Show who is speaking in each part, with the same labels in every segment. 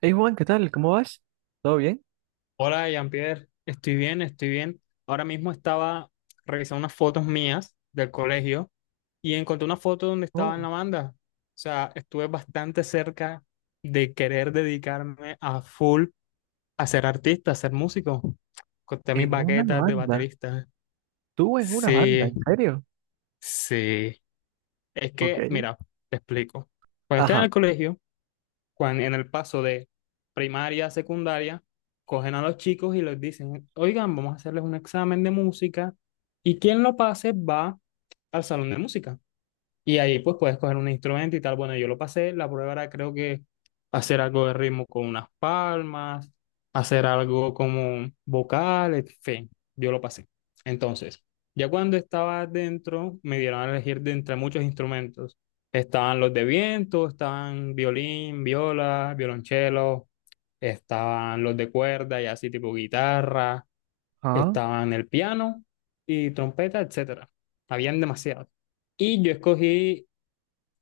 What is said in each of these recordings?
Speaker 1: Hey Juan, ¿qué tal? ¿Cómo vas? ¿Todo bien?
Speaker 2: Hola, Jean-Pierre. Estoy bien. Ahora mismo estaba revisando unas fotos mías del colegio y encontré una foto donde estaba en
Speaker 1: Oh,
Speaker 2: la banda. O sea, estuve bastante cerca de querer dedicarme a full a ser artista, a ser músico. Corté mis
Speaker 1: en una
Speaker 2: baquetas de
Speaker 1: banda.
Speaker 2: baterista.
Speaker 1: Tú en una banda,
Speaker 2: Sí,
Speaker 1: ¿en serio?
Speaker 2: sí. Es que,
Speaker 1: Ok.
Speaker 2: mira, te explico. Cuando estaba en
Speaker 1: Ajá.
Speaker 2: el colegio, en el paso de primaria a secundaria, cogen a los chicos y les dicen, oigan, vamos a hacerles un examen de música y quien lo pase va al salón de música. Y ahí pues puedes coger un instrumento y tal. Bueno, yo lo pasé, la prueba era creo que hacer algo de ritmo con unas palmas, hacer algo como vocal, en fin, yo lo pasé. Entonces, ya cuando estaba dentro, me dieron a elegir de entre muchos instrumentos. Estaban los de viento, estaban violín, viola, violonchelo, estaban los de cuerda y así tipo guitarra,
Speaker 1: Ah,
Speaker 2: estaban el piano y trompeta, etcétera. Habían demasiados. Y yo escogí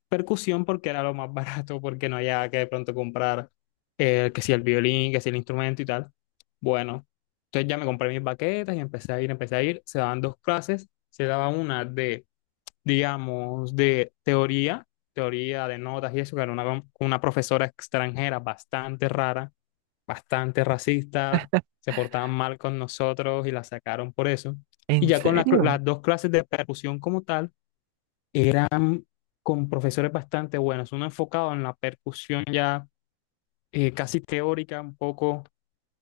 Speaker 2: percusión porque era lo más barato, porque no había que de pronto comprar que si el violín, que si el instrumento y tal. Bueno, entonces ya me compré mis baquetas y empecé a ir. Se daban dos clases, se daba una de, digamos, de teoría, teoría de notas y eso, que era una profesora extranjera bastante rara, bastante racista, se portaban mal con nosotros y la sacaron por eso. Y
Speaker 1: ¿en
Speaker 2: ya con la
Speaker 1: serio?
Speaker 2: las dos clases de percusión como tal, eran con profesores bastante buenos, uno enfocado en la percusión ya casi teórica, un poco, o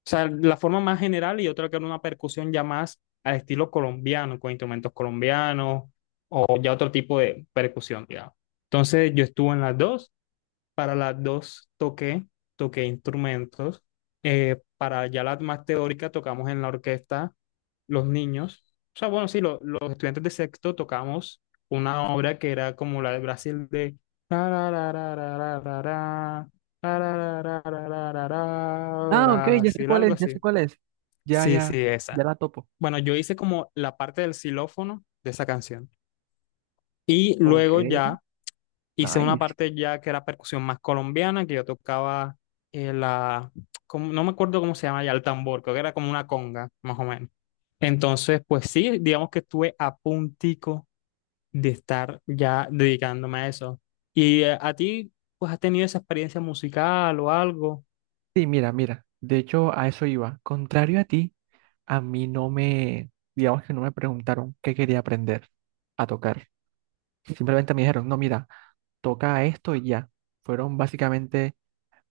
Speaker 2: sea, la forma más general y otro que era una percusión ya más al estilo colombiano, con instrumentos colombianos o ya otro tipo de percusión, digamos. Entonces yo estuve en las dos para las dos toqué, toqué instrumentos. Para ya las más teóricas tocamos en la orquesta los niños. O sea, bueno, sí, los estudiantes de sexto tocamos una obra que era como la de Brasil de ra, ra, ra, ra, ra, ra, ra, ra, ra, ra, ra, ra, ra, ra,
Speaker 1: Ah, ok,
Speaker 2: ra,
Speaker 1: ya sé
Speaker 2: Brasil,
Speaker 1: cuál es,
Speaker 2: algo
Speaker 1: ya
Speaker 2: así.
Speaker 1: sé cuál es. Ya,
Speaker 2: Sí,
Speaker 1: ya,
Speaker 2: sí,
Speaker 1: ya
Speaker 2: esa.
Speaker 1: la topo.
Speaker 2: Bueno, yo hice como la parte del xilófono de esa canción. Y
Speaker 1: Ok.
Speaker 2: luego ya hice una
Speaker 1: Nice.
Speaker 2: parte ya que era percusión más colombiana, que yo tocaba la, no me acuerdo cómo se llama ya, el tambor, creo que era como una conga, más o menos. Entonces, pues sí, digamos que estuve a puntico de estar ya dedicándome a eso. ¿Y a ti, pues has tenido esa experiencia musical o algo?
Speaker 1: Sí, mira, mira. De hecho, a eso iba. Contrario a ti, a mí no me, digamos que no me preguntaron qué quería aprender a tocar. Simplemente me dijeron, no, mira, toca esto y ya. Fueron básicamente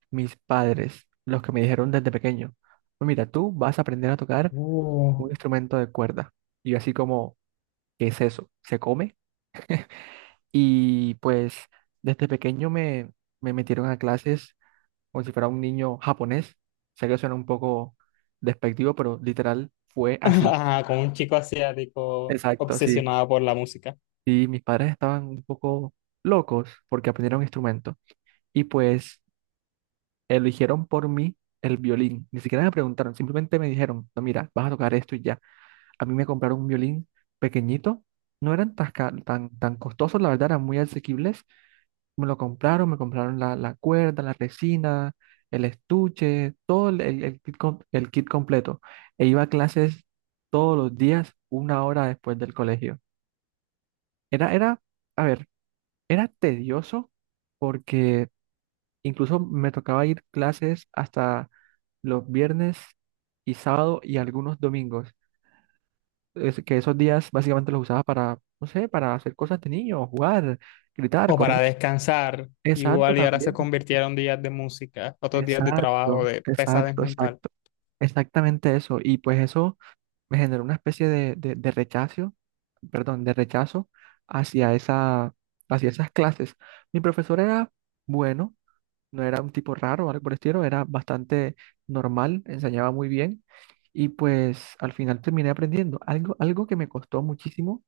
Speaker 1: mis padres, los que me dijeron desde pequeño, "Pues mira, tú vas a aprender a tocar
Speaker 2: Uh.
Speaker 1: un instrumento de cuerda". Y yo así como, ¿qué es eso? ¿Se come? Y pues desde pequeño me, me metieron a clases como si fuera un niño japonés. Sé que suena un poco despectivo, pero literal fue así.
Speaker 2: Ajá, con un chico asiático
Speaker 1: Exacto, sí.
Speaker 2: obsesionado por la música.
Speaker 1: Y mis padres estaban un poco locos porque aprendieron instrumento. Y pues eligieron por mí el violín. Ni siquiera me preguntaron, simplemente me dijeron, no, mira, vas a tocar esto y ya. A mí me compraron un violín pequeñito, no eran tan costosos, la verdad, eran muy asequibles. Me lo compraron, me compraron la cuerda, la resina, el estuche, todo el kit, el kit completo. E iba a clases todos los días, una hora después del colegio. Era, era, a ver, era tedioso porque incluso me tocaba ir clases hasta los viernes y sábado y algunos domingos. Es que esos días básicamente los usaba para, no sé, para hacer cosas de niño, jugar, gritar,
Speaker 2: O
Speaker 1: correr.
Speaker 2: para descansar,
Speaker 1: Exacto,
Speaker 2: igual y ahora se
Speaker 1: también.
Speaker 2: convirtieron días de música, otros días de trabajo, de pesadez mental.
Speaker 1: Exacto. Exactamente eso. Y pues eso me generó una especie de rechazo, perdón, de rechazo hacia esa, hacia esas clases. Mi profesor era bueno. No era un tipo raro o algo por el estilo, era bastante normal, enseñaba muy bien y pues al final terminé aprendiendo. Algo que me costó muchísimo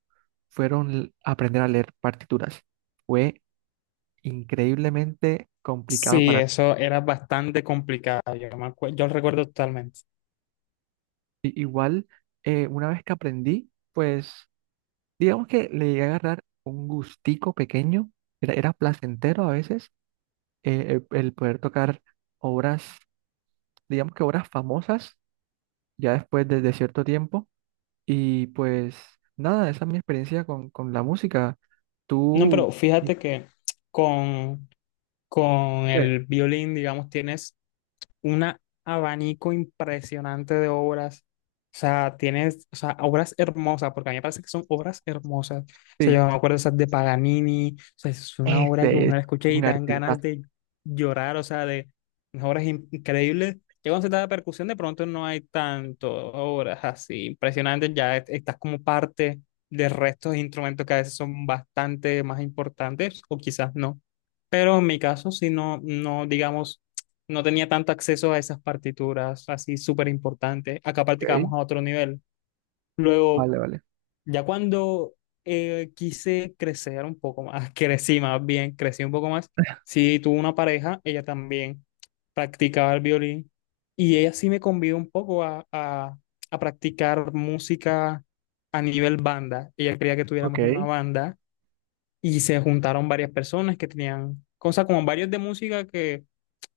Speaker 1: aprender a leer partituras. Fue increíblemente complicado
Speaker 2: Sí,
Speaker 1: para
Speaker 2: eso era bastante complicado, yo, yo lo recuerdo totalmente.
Speaker 1: mí. Igual, una vez que aprendí, pues digamos que le llegué a agarrar un gustico pequeño, era placentero a veces, el poder tocar obras, digamos que obras famosas, ya después de cierto tiempo. Y pues nada, esa es mi experiencia con la música.
Speaker 2: No,
Speaker 1: Tú
Speaker 2: pero fíjate
Speaker 1: dices
Speaker 2: que con, con
Speaker 1: que
Speaker 2: el violín, digamos, tienes un abanico impresionante de obras. O sea, tienes, o sea, obras hermosas, porque a mí me parece que son obras hermosas. O sea,
Speaker 1: sí,
Speaker 2: yo me acuerdo esas de Paganini, o sea, es una obra que
Speaker 1: este
Speaker 2: uno
Speaker 1: es
Speaker 2: la escucha y
Speaker 1: un
Speaker 2: dan
Speaker 1: artista.
Speaker 2: ganas de llorar, o sea, de unas obras increíbles. Ya cuando se trata de percusión, de pronto no hay tanto obras así impresionantes, ya estás como parte del resto de instrumentos que a veces son bastante más importantes, o quizás no. Pero en mi caso, si no, no, digamos no tenía tanto acceso a esas partituras así súper importantes. Acá practicábamos
Speaker 1: Ok,
Speaker 2: a otro nivel. Luego,
Speaker 1: vale.
Speaker 2: ya cuando quise crecer un poco más, crecí más bien, crecí un poco más, sí tuve una pareja, ella también practicaba el violín y ella sí me convidó un poco a practicar música a nivel banda. Ella quería que
Speaker 1: Ok,
Speaker 2: tuviéramos una banda y se juntaron varias personas que tenían cosas como varios de música que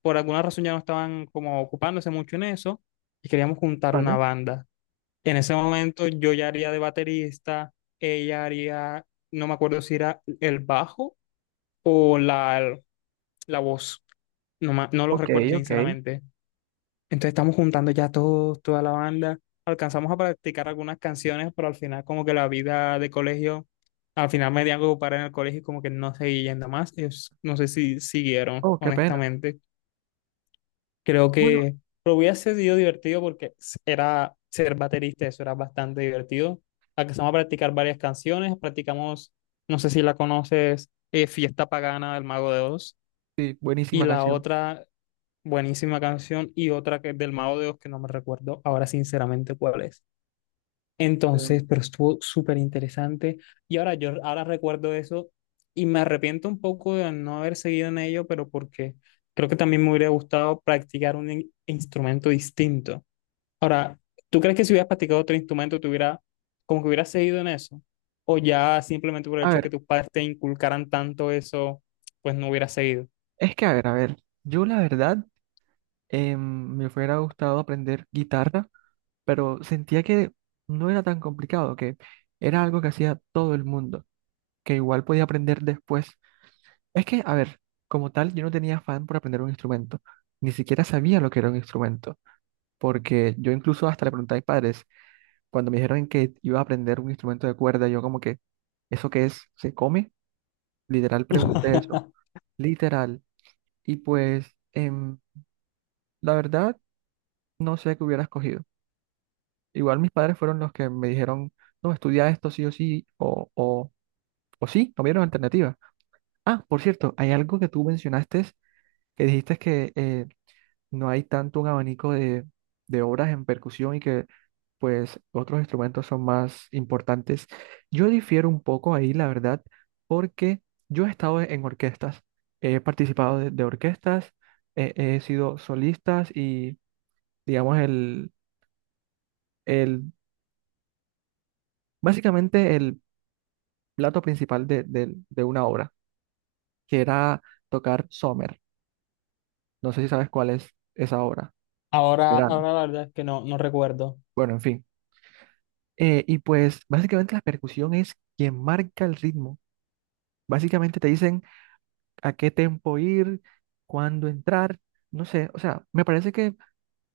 Speaker 2: por alguna razón ya no estaban como ocupándose mucho en eso y queríamos juntar una
Speaker 1: vale.
Speaker 2: banda. En ese momento yo ya haría de baterista, ella haría, no me acuerdo si era el bajo o la voz, no, no lo
Speaker 1: Ok,
Speaker 2: recuerdo
Speaker 1: ok.
Speaker 2: sinceramente, entonces estamos juntando ya todos, toda la banda. Alcanzamos a practicar algunas canciones, pero al final como que la vida de colegio, al final me dieron que ocupar en el colegio y como que no seguí yendo más. Ellos no sé si siguieron,
Speaker 1: Oh, qué pena.
Speaker 2: honestamente. Creo
Speaker 1: Bueno,
Speaker 2: que lo hubiera sido divertido porque era ser baterista, eso era bastante divertido. Alcanzamos a practicar varias canciones, practicamos, no sé si la conoces, Fiesta Pagana del Mago de Oz.
Speaker 1: sí,
Speaker 2: Y
Speaker 1: buenísima
Speaker 2: la
Speaker 1: canción.
Speaker 2: otra buenísima canción y otra que es del Mago de Oz que no me recuerdo ahora sinceramente cuál es.
Speaker 1: Em,
Speaker 2: Entonces, pero estuvo súper interesante y ahora yo ahora recuerdo eso y me arrepiento un poco de no haber seguido en ello, pero porque creo que también me hubiera gustado practicar un instrumento distinto. Ahora, ¿tú crees que si hubieras practicado otro instrumento te hubiera como que hubieras seguido en eso? ¿O ya simplemente por el
Speaker 1: a
Speaker 2: hecho de
Speaker 1: ver,
Speaker 2: que tus padres te inculcaran tanto eso, pues no hubieras seguido?
Speaker 1: a ver. Yo la verdad em, me hubiera gustado aprender guitarra, pero sentía que no era tan complicado, que era algo que hacía todo el mundo, que igual podía aprender después. Es que, a ver, como tal, yo no tenía afán por aprender un instrumento. Ni siquiera sabía lo que era un instrumento. Porque yo incluso hasta le pregunté a mis padres, cuando me dijeron que iba a aprender un instrumento de cuerda, yo como que, ¿eso qué es? ¿Se come? Literal pregunté eso. Literal. Y pues, la verdad, no sé qué hubiera escogido. Igual mis padres fueron los que me dijeron, no, estudia esto sí o sí, o sí, no vieron alternativa. Ah, por cierto, hay algo que tú mencionaste, que dijiste que no hay tanto un abanico de obras en percusión y que pues otros instrumentos son más importantes. Yo difiero un poco ahí, la verdad, porque yo he estado en orquestas, he participado de orquestas, he sido solistas y digamos el el plato principal de una obra, que era tocar Sommer. No sé si sabes cuál es esa obra,
Speaker 2: Ahora,
Speaker 1: verano.
Speaker 2: ahora la verdad es que no, no recuerdo.
Speaker 1: Bueno, en fin. Y pues básicamente la percusión es quien marca el ritmo. Básicamente te dicen a qué tempo ir, cuándo entrar, no sé. O sea, me parece que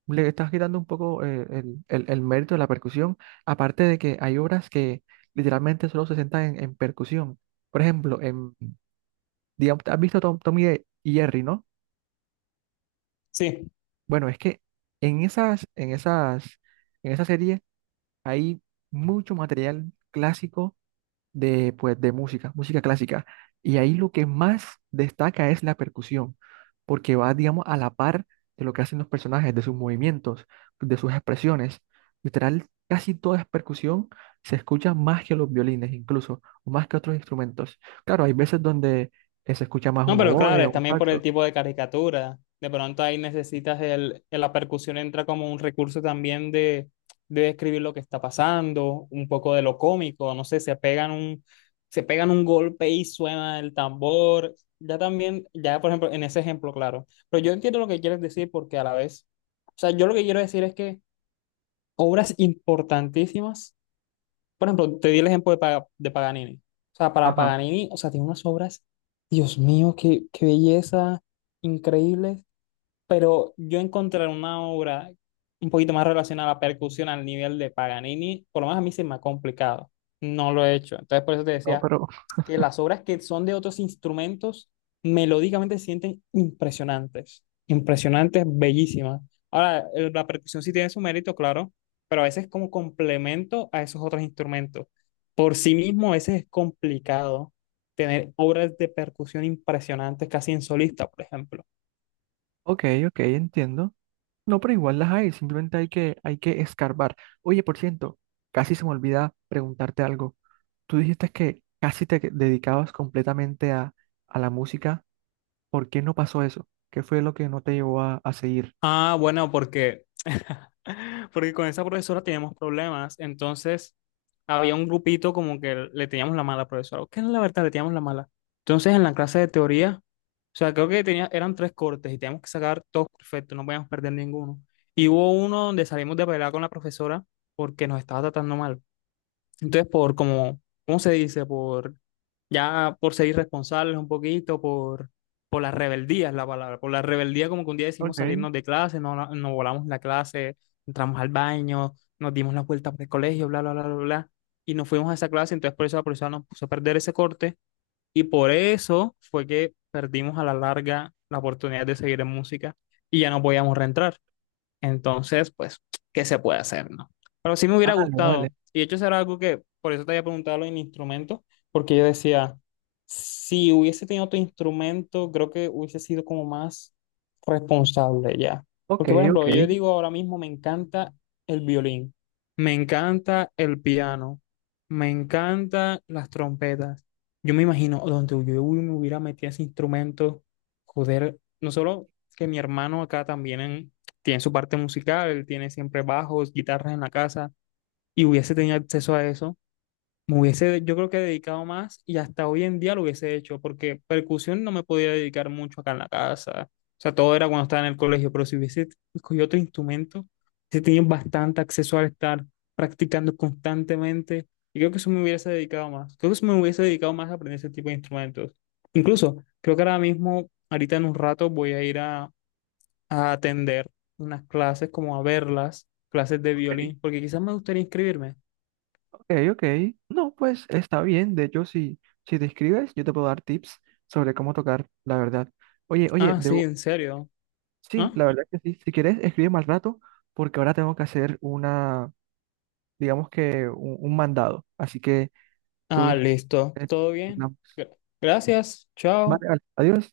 Speaker 1: le estás quitando un poco el mérito de la percusión, aparte de que hay obras que literalmente solo se sentan en percusión. Por ejemplo, en, digamos, ¿has visto Tom y Jerry, no?
Speaker 2: Sí,
Speaker 1: Bueno, es que en esas, en esas, en esa serie hay mucho material clásico de, pues, música clásica. Y ahí lo que más destaca es la percusión, porque va, digamos, a la par de lo que hacen los personajes, de sus movimientos, de sus expresiones. Literal, casi toda es percusión, se escucha más que los violines incluso, o más que otros instrumentos. Claro, hay veces donde se escucha más
Speaker 2: no,
Speaker 1: un
Speaker 2: pero
Speaker 1: oboe
Speaker 2: claro,
Speaker 1: o
Speaker 2: es
Speaker 1: un
Speaker 2: también por el
Speaker 1: saxo.
Speaker 2: tipo de caricatura. De pronto ahí necesitas la percusión entra como un recurso también de describir lo que está pasando, un poco de lo cómico, no sé, se pegan un golpe y suena el tambor. Ya también, ya por ejemplo, en ese ejemplo, claro. Pero yo entiendo lo que quieres decir porque a la vez, o sea, yo lo que quiero decir es que obras importantísimas. Por ejemplo, te di el ejemplo de, de Paganini. O sea, para
Speaker 1: Ajá,
Speaker 2: Paganini, o sea, tiene unas obras, Dios mío, qué belleza, increíbles. Pero yo encontrar una obra un poquito más relacionada a la percusión al nivel de Paganini, por lo menos a mí se me ha complicado. No lo he hecho. Entonces, por eso te
Speaker 1: no,
Speaker 2: decía
Speaker 1: pero
Speaker 2: que las obras que son de otros instrumentos melódicamente se sienten impresionantes, impresionantes, bellísimas. Ahora, la percusión sí tiene su mérito, claro, pero a veces como complemento a esos otros instrumentos. Por sí mismo, a veces es complicado tener obras de percusión impresionantes casi en solista, por ejemplo.
Speaker 1: ok, ok, entiendo. No, pero igual las hay, simplemente hay que escarbar. Oye, por cierto, casi se me olvida preguntarte algo. Tú dijiste que casi te dedicabas completamente a la música. ¿Por qué no pasó eso? ¿Qué fue lo que no te llevó a seguir?
Speaker 2: Ah, bueno, porque con esa profesora teníamos problemas, entonces había un grupito como que le teníamos la mala a la profesora, que es la verdad, le teníamos la mala. Entonces en la clase de teoría, o sea, creo que tenía, eran tres cortes y teníamos que sacar todos perfectos, no podíamos perder ninguno. Y hubo uno donde salimos de pelea con la profesora porque nos estaba tratando mal. Entonces, por como, ¿cómo se dice? Por ya por ser irresponsables un poquito, por la rebeldía es la palabra. Por la rebeldía, como que un día
Speaker 1: Ok.
Speaker 2: decidimos
Speaker 1: Vale,
Speaker 2: salirnos de clase, no, no volamos la clase, entramos al baño, nos dimos la vuelta por el colegio, bla, bla, bla, bla, bla. Y nos fuimos a esa clase, entonces por eso la profesora nos puso a perder ese corte y por eso fue que perdimos a la larga la oportunidad de seguir en música y ya no podíamos reentrar. Entonces, pues, ¿qué se puede hacer, no? Pero sí me hubiera
Speaker 1: vale.
Speaker 2: gustado. Y de hecho, eso era algo que, por eso te había preguntado los instrumentos, porque yo decía, si hubiese tenido otro instrumento, creo que hubiese sido como más responsable ya.
Speaker 1: Ok,
Speaker 2: Porque, por
Speaker 1: ok,
Speaker 2: ejemplo, yo digo ahora mismo, me encanta el violín, me encanta el piano, me encantan las trompetas. Yo me imagino donde yo me hubiera metido ese instrumento, joder, no solo que mi hermano acá también en, tiene su parte musical, tiene siempre bajos, guitarras en la casa, y hubiese tenido acceso a eso, me hubiese, yo creo que dedicado más y hasta hoy en día lo hubiese hecho, porque percusión no me podía dedicar mucho acá en la casa, o sea, todo era cuando estaba en el colegio, pero si hubiese escogido otro instrumento, hubiese tenido bastante acceso al estar practicando constantemente, y creo que eso me hubiese dedicado más, creo que eso me hubiese dedicado más a aprender ese tipo de instrumentos. Incluso, creo que ahora mismo, ahorita en un rato, voy a ir a atender unas clases, como a verlas, clases de
Speaker 1: ok.
Speaker 2: violín, porque quizás me gustaría inscribirme.
Speaker 1: Ok, ok. No, pues está bien. De hecho, si, si te escribes, yo te puedo dar tips sobre cómo tocar, la verdad. Oye, oye,
Speaker 2: Ah, sí,
Speaker 1: debo...
Speaker 2: en serio.
Speaker 1: sí,
Speaker 2: Ah,
Speaker 1: la verdad que sí. Si quieres, escríbeme al rato, porque ahora tengo que hacer digamos que un mandado. Así que tú...
Speaker 2: ah, listo.
Speaker 1: eh,
Speaker 2: Todo bien.
Speaker 1: hablamos.
Speaker 2: Gra- Gracias.
Speaker 1: Vale,
Speaker 2: Chao.
Speaker 1: vale. Adiós.